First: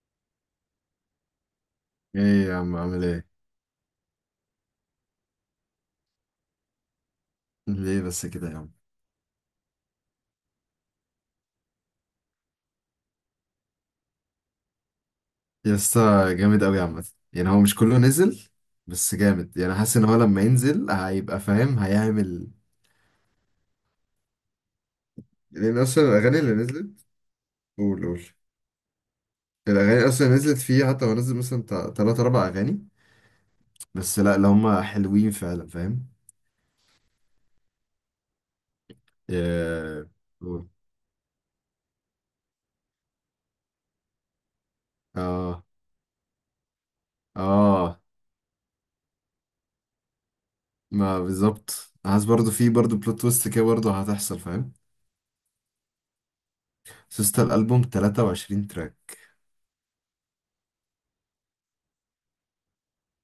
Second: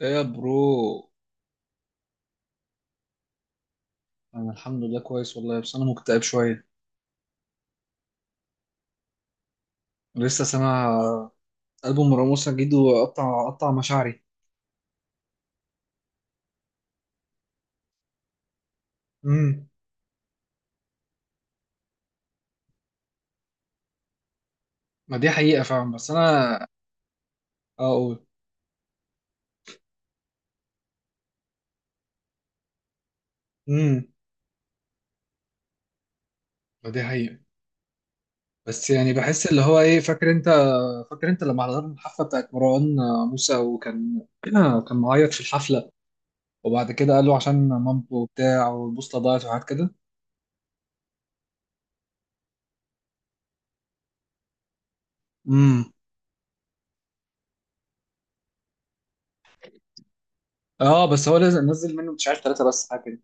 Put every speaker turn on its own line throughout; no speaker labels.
ايه يا برو.
ايه يا عم، عامل ايه؟
انا الحمد لله كويس والله، بس انا مكتئب شويه.
ليه بس كده يا عم؟
لسه سامع البوم راموس جديد وقطع قطع مشاعري.
يا اسطى جامد قوي عامه. يعني هو مش كله نزل بس جامد،
امم.
يعني حاسس ان هو لما ينزل هيبقى فاهم هيعمل.
ما دي حقيقه
لان
فعلا،
اصلا
بس
الاغاني اللي
انا
نزلت... قول
اقول.
قول الاغاني اصلا اللي نزلت فيه، حتى هو نزل مثلا بتاع تلات اربع اغاني
امم.
بس، لا اللي هم حلوين فعلا، فاهم؟
ما دي حقيقه. بس يعني بحس اللي هو ايه،
يا-
فاكر انت
قول.
فاكر انت لما حضرنا الحفله بتاعت مروان موسى، وكان معيط في
اه،
الحفله، وبعد كده قال له عشان
اه،
مامته وبتاع والبوصله ضاعت وحاجات كده.
ما بالظبط عايز برضو، في برضو بلوت تويست كده برضو هتحصل، فاهم؟
امم.
سوست الالبوم 23 تراك.
اه بس هو لازم نزل منه مش عارف ثلاثه بس حاجه كده.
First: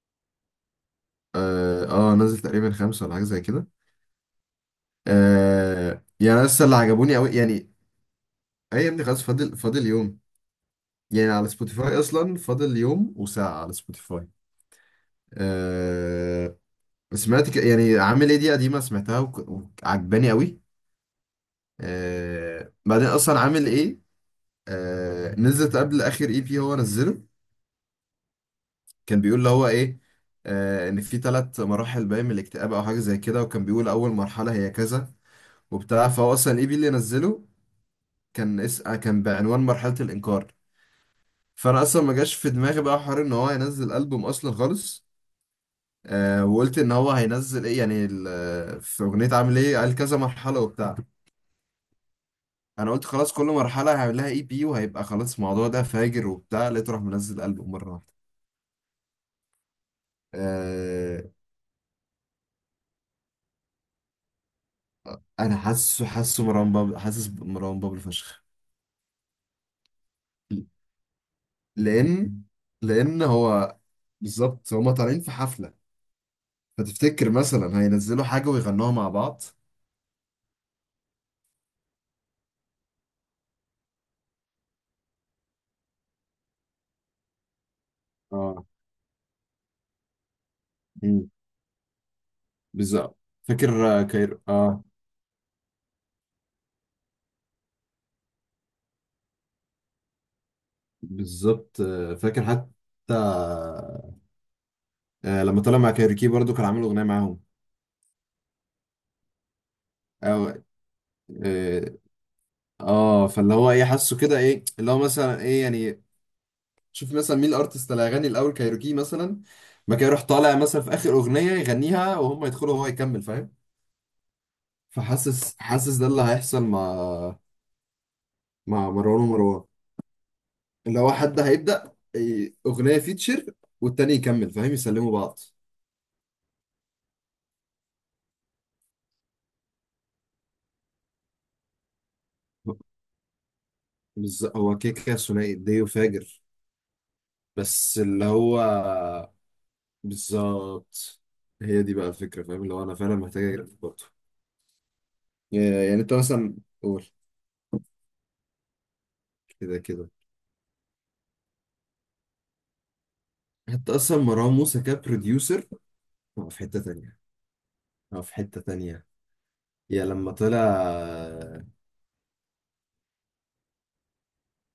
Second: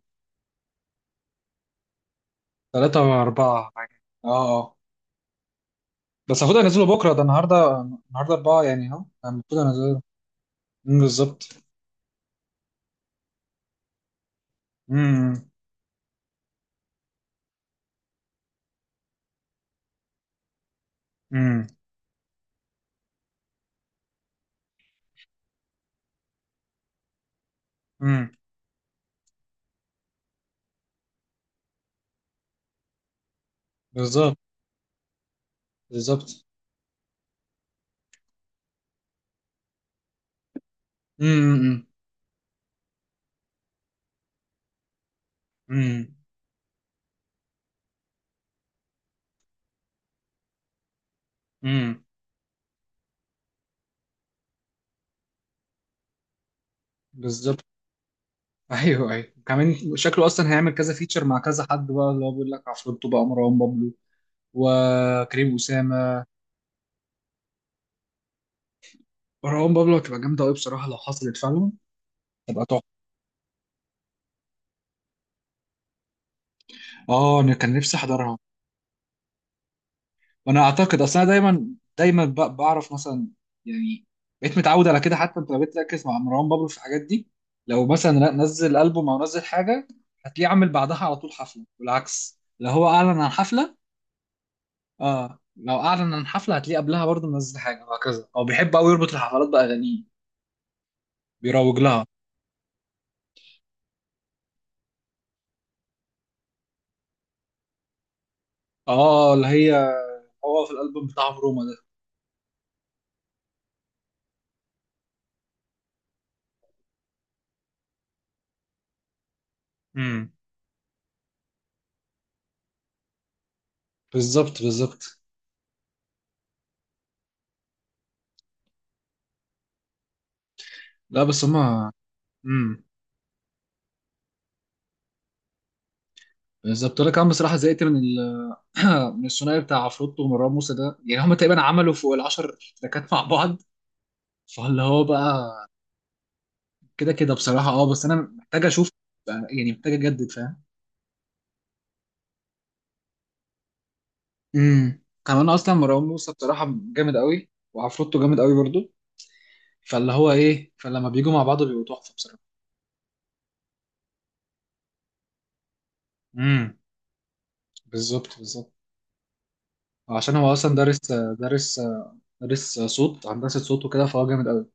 اه، آه، نزل تقريبا
ثلاثه
خمسة ولا حاجة زي كده.
واربعه حاجه، اه اه.
آه، يعني
بس
أنا
المفروض
لسه اللي
انزله بكره،
عجبوني
ده
قوي يعني.
النهارده اربعه
ايه
يعني
يا
اهو،
ابني، خلاص
يعني
فاضل
المفروض
فاضل
انزله.
يوم،
أمم،
يعني
بالظبط.
على سبوتيفاي اصلا فاضل يوم وساعة على سبوتيفاي.
امم.
آه، سمعت يعني عامل ايه دي قديمة، سمعتها وعجباني قوي.
امم.
آه، بعدين اصلا عامل ايه، آه، نزلت قبل اخر اي بي هو نزله.
امم.
كان بيقول اللي هو ايه، آه، ان في ثلاث مراحل باين من الاكتئاب او حاجة زي كده، وكان بيقول اول
بالظبط.
مرحلة هي كذا وبتاع. فهو
بالظبط.
اصلا الاي بي اللي نزله كان آه، كان بعنوان مرحلة الانكار. فانا
امم.
اصلا ما جاش في دماغي بقى حوار ان هو هينزل البوم اصلا خالص.
امم.
آه، وقلت ان هو هينزل ايه، يعني في اغنيه عامل ايه قال كذا مرحله وبتاع،
امم.
انا قلت خلاص كل مرحله هيعمل لها اي بي، وهيبقى خلاص الموضوع ده فاجر وبتاع، لقيته راح منزل
بالظبط.
البوم مره واحده.
ايوه ايوه، كمان شكله اصلا هيعمل كذا
آه.
فيتشر مع كذا حد، بقى اللي هو بيقول لك عفروتو بقى، مروان بابلو، وكريم
انا حاسه
اسامه.
حاسه مروان بابلو، حاسس مروان بابلو فشخ.
مروان بابلو هتبقى جامده قوي بصراحه لو حصلت فعلا،
لان
تبقى تحفه.
لان هو بالظبط هما طالعين في حفله، فتفتكر
اه انا كان
مثلا
نفسي
هينزلوا
احضرها.
حاجه ويغنوها مع بعض.
وانا اعتقد اصل انا دايما دايما بعرف مثلا، يعني بقيت متعود على كده. حتى انت لو بقيت تركز مع مروان بابلو في الحاجات دي، لو مثلا
اه.
نزل البوم او نزل حاجه هتلاقيه عامل بعدها على
امم،
طول حفله، والعكس لو هو
بالظبط.
اعلن عن حفله.
فاكر آه، كايرو. اه،
اه لو اعلن عن حفله هتلاقيه قبلها برضه منزل حاجه، وهكذا. هو بيحب قوي يربط الحفلات باغانيه، بيروج
بالظبط.
لها.
آه، فاكر حتى آه، لما طلع مع كايروكي برضو كان عامل اغنيه معاهم.
اه اللي هي
او
هو في الالبوم بتاعهم روما ده.
اه. آه، فاللي هو ايه، حاسه كده ايه اللي هو مثلا ايه يعني، شوف مثلا مين الارتست اللي هيغني الاول، كايروكي مثلا ما كان يروح
امم.
طالع مثلا في اخر اغنيه يغنيها، وهم يدخلوا وهو يكمل، فاهم؟
بالظبط، بالظبط.
فحاسس ده اللي هيحصل مع مروان، اللي هو
لا
حد
بس هما.
هيبدا إيه،
امم.
اغنيه فيتشر، والتاني يكمل، فاهم؟ يسلموا بعض.
بالظبط. انا كمان بصراحه زهقت من من الثنائي بتاع عفروتو ومروان موسى ده، يعني هم تقريبا عملوا فوق العشر تراكات مع بعض.
بالظبط. هو
فاللي هو
كيكه ثنائي
بقى
ديو فاجر.
كده كده بصراحة، اه
بس
بس انا
اللي هو
محتاج اشوف يعني محتاج اجدد، فاهم.
بالظبط، هي دي بقى الفكرة، فاهم؟ اللي هو أنا فعلا محتاج أجرب برضه.
امم. كمان اصلا
يعني
مروان
أنت
موسى
مثلا
بصراحة
قول.
جامد قوي، وعفروتو جامد قوي برضو،
كده كده.
فاللي هو ايه، فلما بيجوا مع بعض بيبقوا تحفة بصراحة.
حتى أصلا مروان موسى كبروديوسر، هو في
امم.
حتة تانية، هو في
بالظبط،
حتة
بالظبط.
تانية. يا لما
عشان هو
طلع
اصلا دارس. دارس دارس صوت، هندسة صوت، وكده فهو جامد قوي.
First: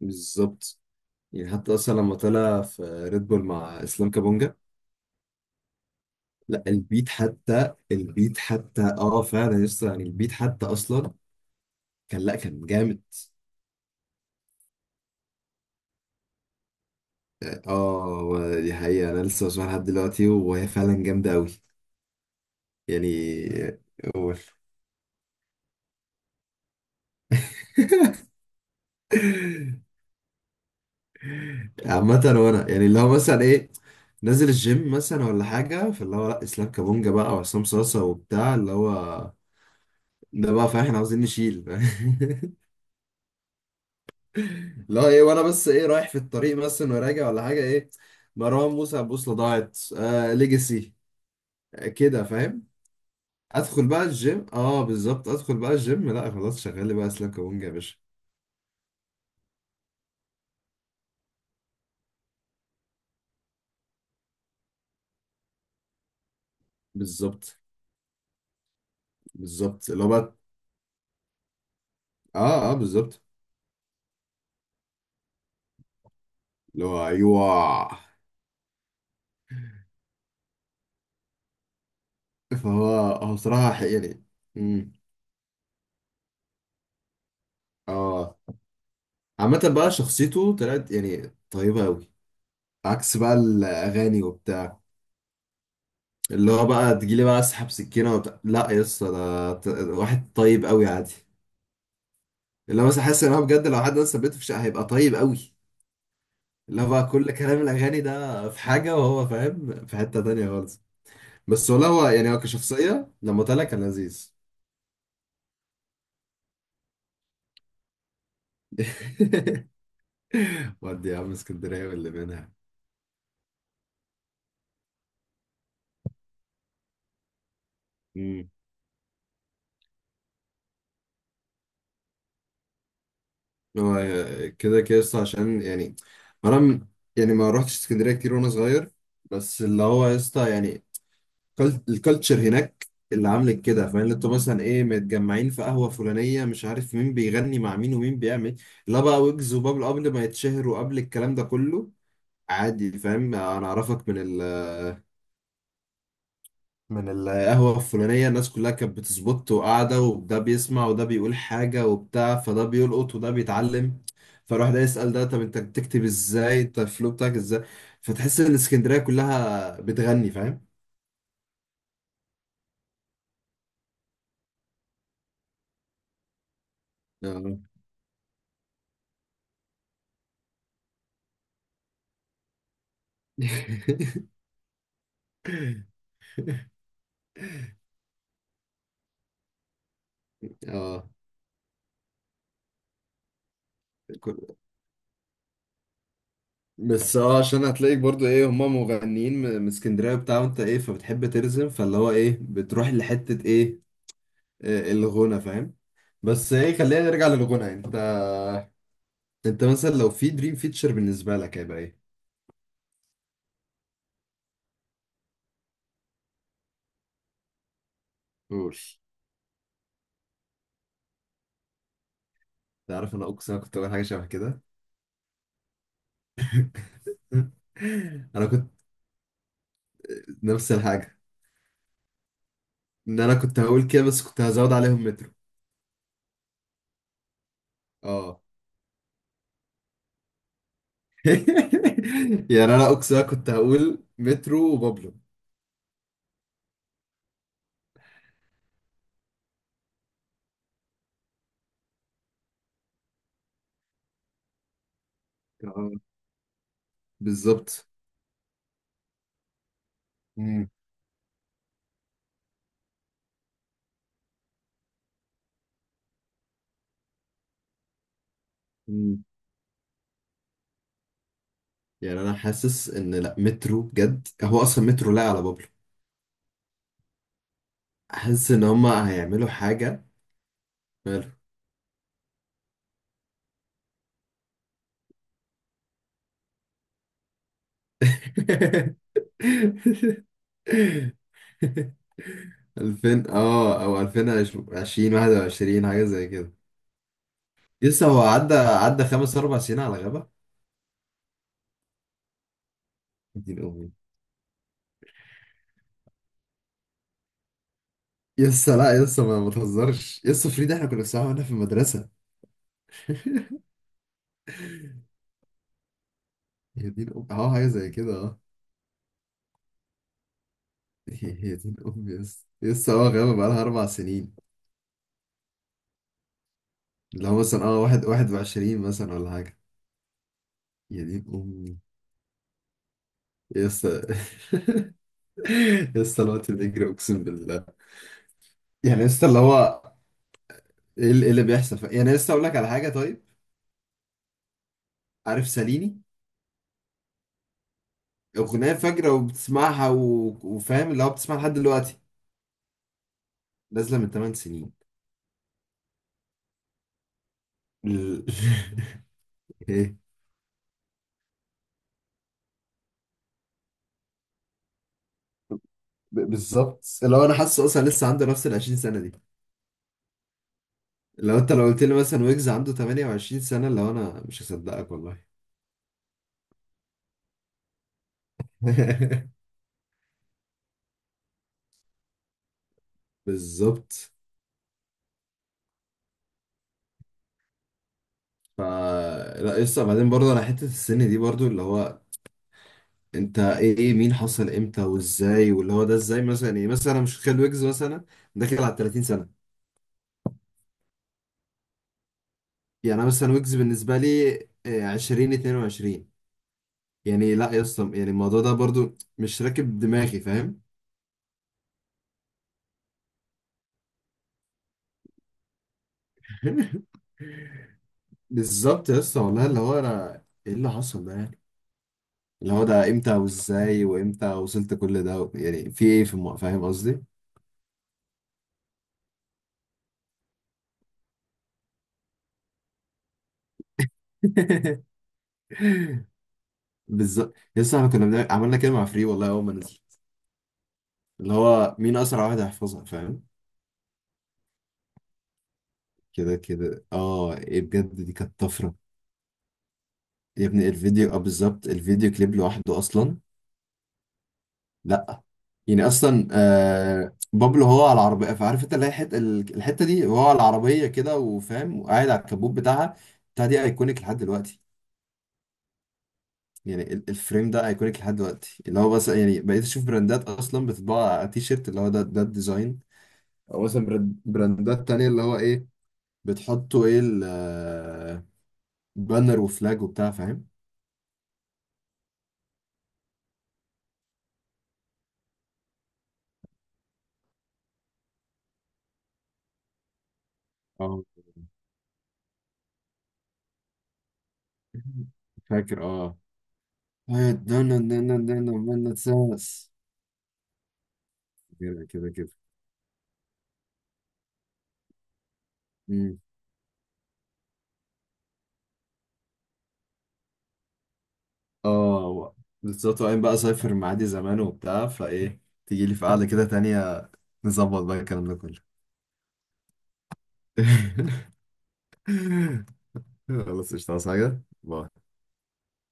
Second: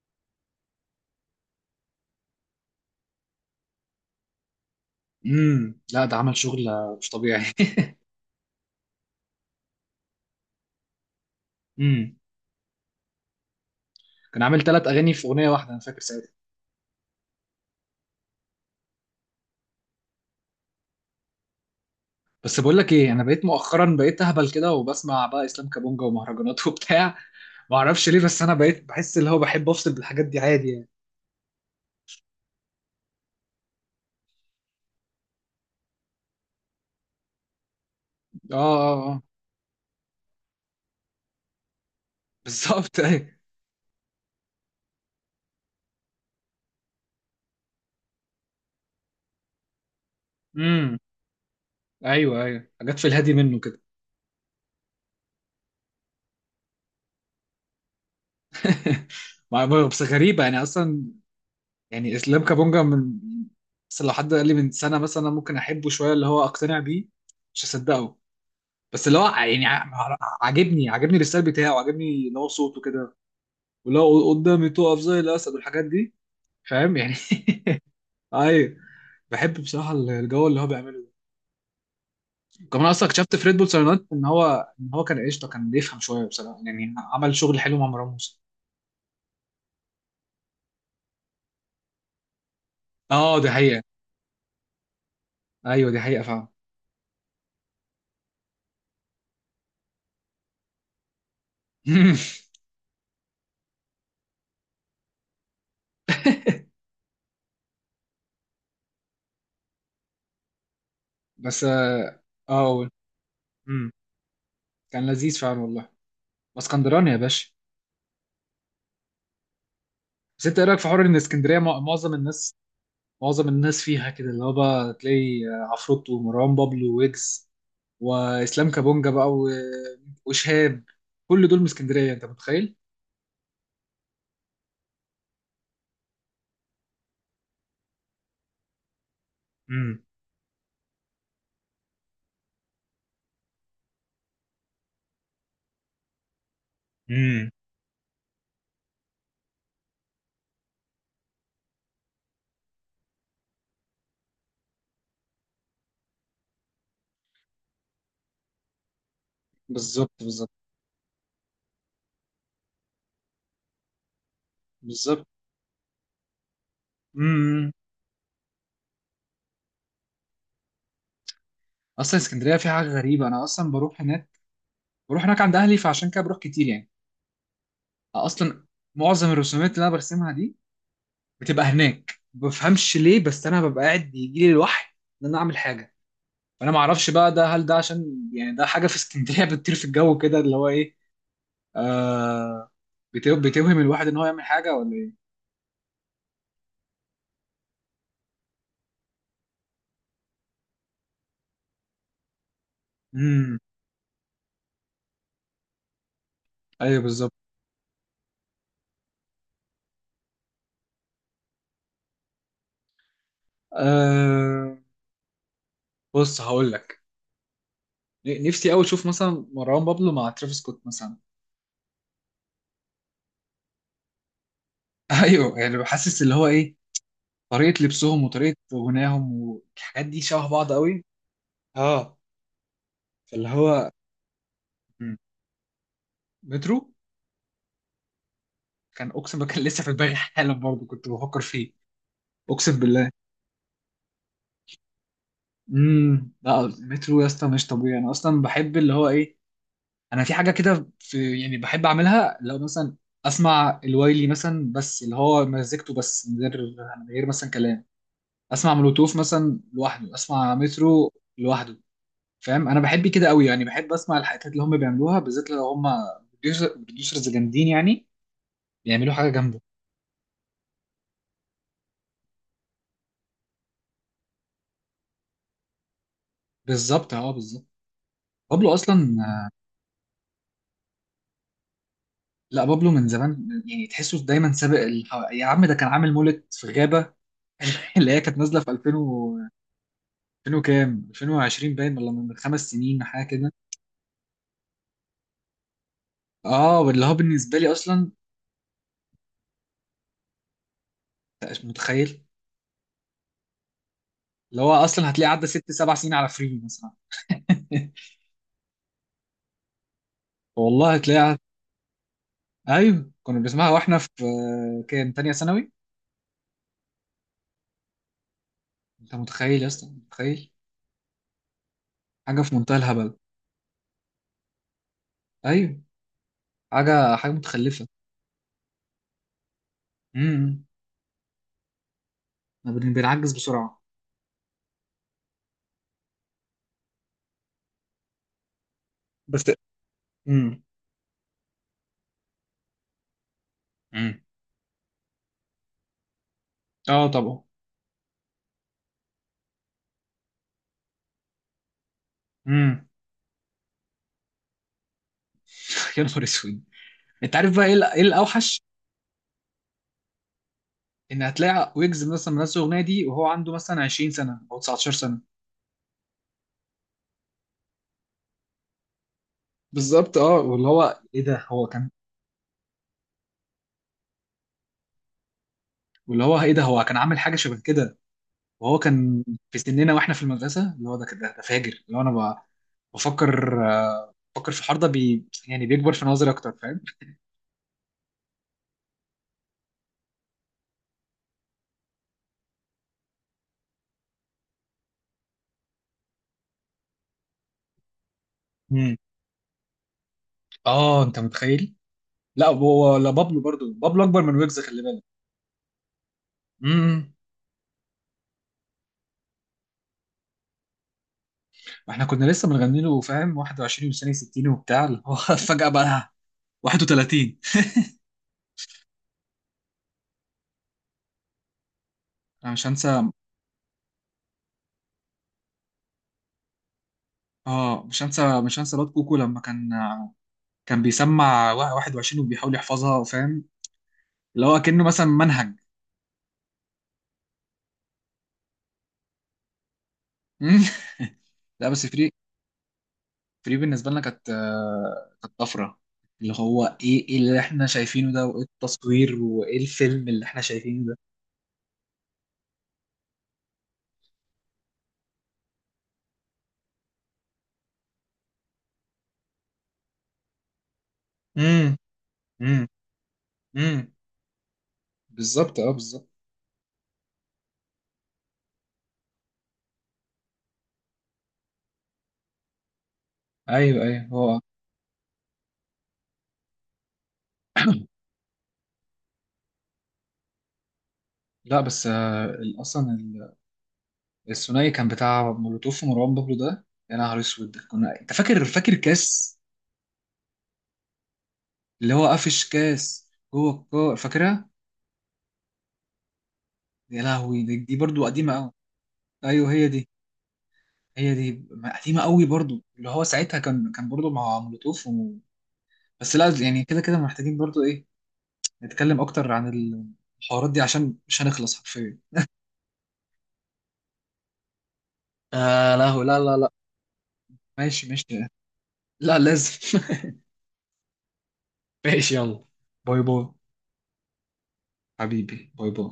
بالظبط، يعني حتى أصلا لما طلع في ريد بول مع إسلام كابونجا،
امم. لا ده عمل شغل
لا البيت
مش طبيعي.
حتى، البيت حتى، اه فعلا لسه يعني البيت حتى أصلا
امم.
كان، لا كان جامد.
كان عامل ثلاث اغاني في اغنية واحدة، انا فاكر ساعتها.
اه، هو دي حقيقة، أنا لسه بسمعها لحد دلوقتي وهي فعلا جامدة أوي.
بس بقول لك ايه،
يعني
انا بقيت مؤخرا بقيت
قول.
اهبل كده وبسمع بقى اسلام كابونجا ومهرجانات وبتاع. ما اعرفش ليه، بس انا بقيت بحس اللي هو بحب افصل بالحاجات دي عادي يعني.
عامة، وانا يعني اللي هو مثلا ايه، نازل الجيم مثلا ولا حاجة، فاللي هو لا اسلام كابونجا بقى وعصام صاصة وبتاع،
اه
اللي
اه اه.
هو ده بقى، فاهم؟ احنا عاوزين نشيل.
بالظبط، ايوه.
اللي هو ايه، وانا بس ايه، رايح في الطريق مثلا وراجع ولا حاجة، ايه، مروان موسى، البوصلة ضاعت، آه، ليجاسي،
امم.
آه، كده،
ايوه
فاهم؟
ايوه، حاجات في الهادي منه كده.
ادخل بقى الجيم. اه بالظبط. ادخل بقى الجيم، لا خلاص، شغال لي بقى اسلام كابونجا يا باشا.
بس غريبه يعني اصلا، يعني اسلام كابونجا من، بس لو حد قال لي من سنه مثلا أنا ممكن احبه شويه، اللي هو اقتنع بيه،
بالظبط
مش هصدقه. بس اللي هو
بالظبط. اللي هو بقى
عاجبني، عاجبني الستايل بتاعه، عاجبني اللي هو
اه، اه،
صوته كده،
بالظبط.
واللي هو قدامي تقف زي الاسد والحاجات دي،
اللي
فاهم
هو
يعني.
ايوه.
ايوه. بحب بصراحه الجو اللي هو بيعمله. ده
فهو
كمان اصلا
هو
اكتشفت في ريد بول
بصراحة
سايونات ان
يعني،
هو، ان
امم،
هو كان قشطه، كان بيفهم شويه بصراحه، يعني عمل شغل حلو مع مروان
اه،
موسى.
عامة بقى شخصيته طلعت يعني طيبة أوي عكس بقى
اه دي حقيقه.
الأغاني وبتاع.
ايوه دي حقيقه فعلا.
اللي هو بقى تجيلي بقى أسحب سكينة وبتاع، لا يا اسطى ده واحد طيب أوي عادي. اللي هو مثلا حاسس إن هو بجد لو حد مثلا بيته في شقة هيبقى طيب أوي. اللي هو بقى كل كلام الأغاني ده في حاجة، وهو فاهم في حتة تانية خالص.
بس
بس والله هو
اه
يعني هو
آه،
كشخصية لما طلع كان
أمم،
لذيذ.
كان لذيذ فعلا والله. اسكندراني يا باشا. بس انت ايه رايك في حوار
ودي
ان
يا عم
اسكندريه
اسكندرية، واللي
معظم الناس، معظم الناس فيها كده. اللي هو بقى تلاقي عفروت ومروان بابلو ويجز
منها.
واسلام كابونجا بقى، وشهاب، كل دول من اسكندريه، انت متخيل.
هو كده كده يسطا، عشان يعني ما انا م- يعني ما روحتش اسكندريه كتير وانا صغير، بس اللي
امم.
هو يسطا يعني الكالتشر هناك اللي عامل كده، فاهم؟ اللي انتوا مثلا ايه متجمعين في قهوه فلانيه، مش عارف مين
امم.
بيغني مع مين، ومين بيعمل لا بقى ويجز وبابل قبل ما يتشهروا قبل الكلام ده كله. عادي، فاهم؟ انا اعرفك من من القهوة الفلانية، الناس كلها كانت بتظبط وقاعدة،
بالظبط،
وده
بالظبط،
بيسمع وده بيقول حاجة وبتاع، فده بيلقط وده بيتعلم. فالواحد ده يسأل ده،
بالظبط.
طب انت بتكتب ازاي، انت الفلو بتاعك ازاي.
امم.
فتحس ان اسكندرية كلها بتغني، فاهم؟
اصلا اسكندريه في حاجه غريبه. انا اصلا بروح هناك، بروح هناك عند اهلي، فعشان كده بروح كتير يعني.
اه.
اصلا معظم الرسومات اللي انا برسمها دي بتبقى هناك. ما بفهمش ليه، بس انا ببقى قاعد يجي لي الوحي ان انا اعمل حاجه. فانا ما اعرفش بقى، ده هل ده عشان يعني ده حاجه في اسكندريه بتطير في الجو كده، اللي هو ايه،
اه.
آه بتوهم الواحد ان هو يعمل
كل-
حاجه، ولا ايه.
بس اه عشان هتلاقيك برضو ايه، هما مغنيين من من اسكندرية وبتاع، وانت ايه فبتحب ترزم، فاللي هو ايه بتروح لحتة
امم.
ايه، آه، الغنى، فاهم؟ بس ايه خلينا
ايوه
نرجع
بالظبط.
للغنى يعني. انت مثلا لو في دريم فيتشر بالنسبه لك هيبقى ايه؟
آه بص هقول لك، نفسي
قول.
قوي اشوف مثلا مروان بابلو مع ترافيس سكوت مثلا.
تعرف انا اقسم انا كنت اقول حاجه شبه كده.
ايوه، يعني بحسس اللي هو ايه، طريقه لبسهم
انا
وطريقه
كنت
غناهم والحاجات دي شبه بعض
نفس
قوي.
الحاجه،
اه
ان انا
فاللي
كنت هقول
هو
كده، بس كنت هزود عليهم
مم.
مترو.
مترو.
اه.
كان اقسم بالله، كان لسه في دماغي حالا، برضه كنت بفكر فيه.
يعني
اقسم
انا
بالله.
اقسم انا كنت هقول مترو وبابلو.
امم. لا مترو يا اسطى مش طبيعي. انا اصلا بحب اللي هو ايه، انا في حاجه كده في يعني بحب اعملها، لو مثلا اسمع الوايلي مثلا بس اللي هو مزيكته،
اه
بس من غير، من غير مثلا كلام،
بالظبط.
اسمع مولوتوف مثلا لوحده، اسمع
مم.
مترو لوحده، فاهم. انا بحب كده قوي يعني، بحب اسمع الحاجات اللي هم بيعملوها بالذات لو هم بروديوسرز جامدين يعني بيعملوا
مم.
حاجه جامده.
يعني انا حاسس ان لا مترو بجد، هو اصلا مترو لا على بابلو.
بالظبط، اه بالظبط.
حاسس ان
بابلو
هما
اصلا.
هيعملوا حاجه. ماله.
لا بابلو من زمان يعني، تحسه دايما سابق الح... يا عم ده كان عامل مولد في غابه. اللي هي كانت نازله في 2000 وكام، 2020 باين، ولا من خمس سنين حاجه
2000
كده.
اه او 2020، 21 حاجه زي كده.
اه واللي هو بالنسبه لي
لسه
اصلا
هو عدى عدى خمس اربع سنين على غابه.
مش متخيل،
دين امي.
اللي هو اصلا هتلاقيه عدى ست سبع سنين على فري مثلا.
لسه، لا لسه، ما تهزرش، لسه فريد احنا
والله
كنا بنسمعها
هتلاقيها.
واحنا في المدرسه.
ايوه كنا بنسمعها واحنا في، كان تانية ثانوي.
يا دين امي، اه حاجه زي كده، اه.
انت متخيل يا اسطى، متخيل؟
يا دين امي،
حاجه
لسه
في منتهى
لسه اه
الهبل.
غابه بقالها اربع سنين.
ايوه حاجه
اللي
حاجه
هو مثلا اه،
متخلفه.
واحد واحد وعشرين مثلا ولا حاجه.
امم.
يا دين امي،
بنعجز بسرعه.
لسه لسه. الوقت بيجري اقسم بالله، يعني لسه اللي
بس.
هو
امم.
ايه اللي إيه اللي بيحصل؟ يعني لسه اقول لك على حاجه، طيب
امم.
عارف ساليني؟
اه طبعا.
أغنية فجرة وبتسمعها و... وفاهم اللي هو بتسمعها لحد دلوقتي،
امم.
نازلة من 8 سنين.
يا نهار اسود. انت عارف بقى ايه إيه
ال-
الاوحش،
ايه.
ان هتلاقي ويجز مثلا منزل الاغنيه دي وهو عنده مثلا 20 سنه او 19 سنه.
بالظبط. اللي هو انا حاسه اصلا لسه عنده نفس ال 20 سنة دي.
بالظبط اه. واللي هو ايه
لو
ده
انت لو
هو
قلت
كان
لي مثلا ويجز عنده 28 سنة، اللي هو انا مش هصدقك والله.
واللي هو ايه ده هو كان عامل حاجه شبه كده وهو كان في سننا واحنا في المدرسه، اللي هو ده كده ده فاجر، اللي هو انا بفكر،
بالظبط.
بفكر في الحوار ده، بي يعني بيكبر في نظري اكتر، فاهم.
ف، لا لسه بعدين برضه انا حتة السن دي برضه، اللي هو انت ايه، مين حصل امتى وازاي، واللي هو ده ازاي مثلا، ايه مثلا انا مش متخيل ويجز مثلا داخل على
امم.
30 سنة.
اه انت متخيل.
يعني انا
لا
مثلا
بابلو
ويجز
برضو،
بالنسبة
بابلو اكبر من
لي
ويجز، خلي
آه،
بالك.
عشرين اتنين وعشرين.
امم.
يعني لا يا اسطى يعني الموضوع ده برضو مش راكب دماغي، فاهم؟
احنا كنا لسه بنغني له، فاهم، 21 وسنه 60 وبتاع، اللي هو فجاه بقى 31.
بالظبط يا اسطى والله اللي هو انا، ايه اللي حصل ده يعني،
انا
اللي هو
مش
ده
هنسى،
امتى وازاي، وامتى وصلت كل ده يعني، في ايه في فاهم قصدي؟
اه، مش هنسى الواد كوكو لما كان بيسمع 21 وبيحاول يحفظها، فاهم، اللي هو كأنه مثلا منهج.
بالظبط يا اسطى، احنا كنا عملنا كده مع فري والله اول ما نزلت،
مم.
اللي
لا
هو
بس
مين
فري
اسرع واحد هيحفظها، فاهم؟
فري بالنسبة لنا كانت، كانت طفرة، اللي
كده
هو
كده
ايه، ايه
اه،
اللي
ايه
احنا
بجد
شايفينه
دي
ده،
كانت
وايه
طفره.
التصوير وايه الفيلم اللي احنا
يا ابني
شايفينه ده.
الفيديو، اه بالظبط الفيديو كليب لوحده اصلا. لا يعني اصلا آه، بابلو هو على العربيه، فعارف انت اللي هي الحته، الحته دي هو على العربيه كده،
امم.
وفاهم وقاعد على الكبوت
امم.
بتاعها بتاع دي
امم.
ايكونيك لحد دلوقتي.
بالظبط، اه بالظبط.
يعني الفريم ده ايكونيك لحد دلوقتي، اللي هو بس يعني بقيت اشوف براندات اصلا بتطبع على تي شيرت، اللي هو ده ده الديزاين. او
ايوه
مثلا
ايوه هو.
براندات تانية، اللي هو ايه بتحطوا ايه، البانر وفلاج وبتاع، فاهم؟
لا بس الثنائي كان بتاع مولوتوف ومروان بابلو ده، يا نهار اسود. كنا انت فاكر، فاكر كاس،
اه
اللي هو قفش كاس جوه الكو، فاكرها؟
فاكر اه.
يا
I
لهوي، دي, دي برضو قديمة
don't
قوي.
know when it
ايوه
says.
هي دي، هي دي
كده
قديمة
كده
قوي
كده.
برضو. اللي هو ساعتها كان، كان برضو مع مولوتوف. بس لا يعني كده كده محتاجين برضو ايه، نتكلم اكتر عن الحوارات دي عشان مش هنخلص حرفيا.
اه بالظبط. وبعدين بقى اسافر معادي زمان وبتاع، فايه
آه
تيجي
لا
لي في
لا،
قعده
لا،
كده
لا.
تانية نظبط
ماشي
بقى
ماشي.
الكلام ده كله.
لا لازم. ماشي، يلا، باي باي.
خلاص قشطة، عايز حاجة؟ باي.
حبيبي، باي باي.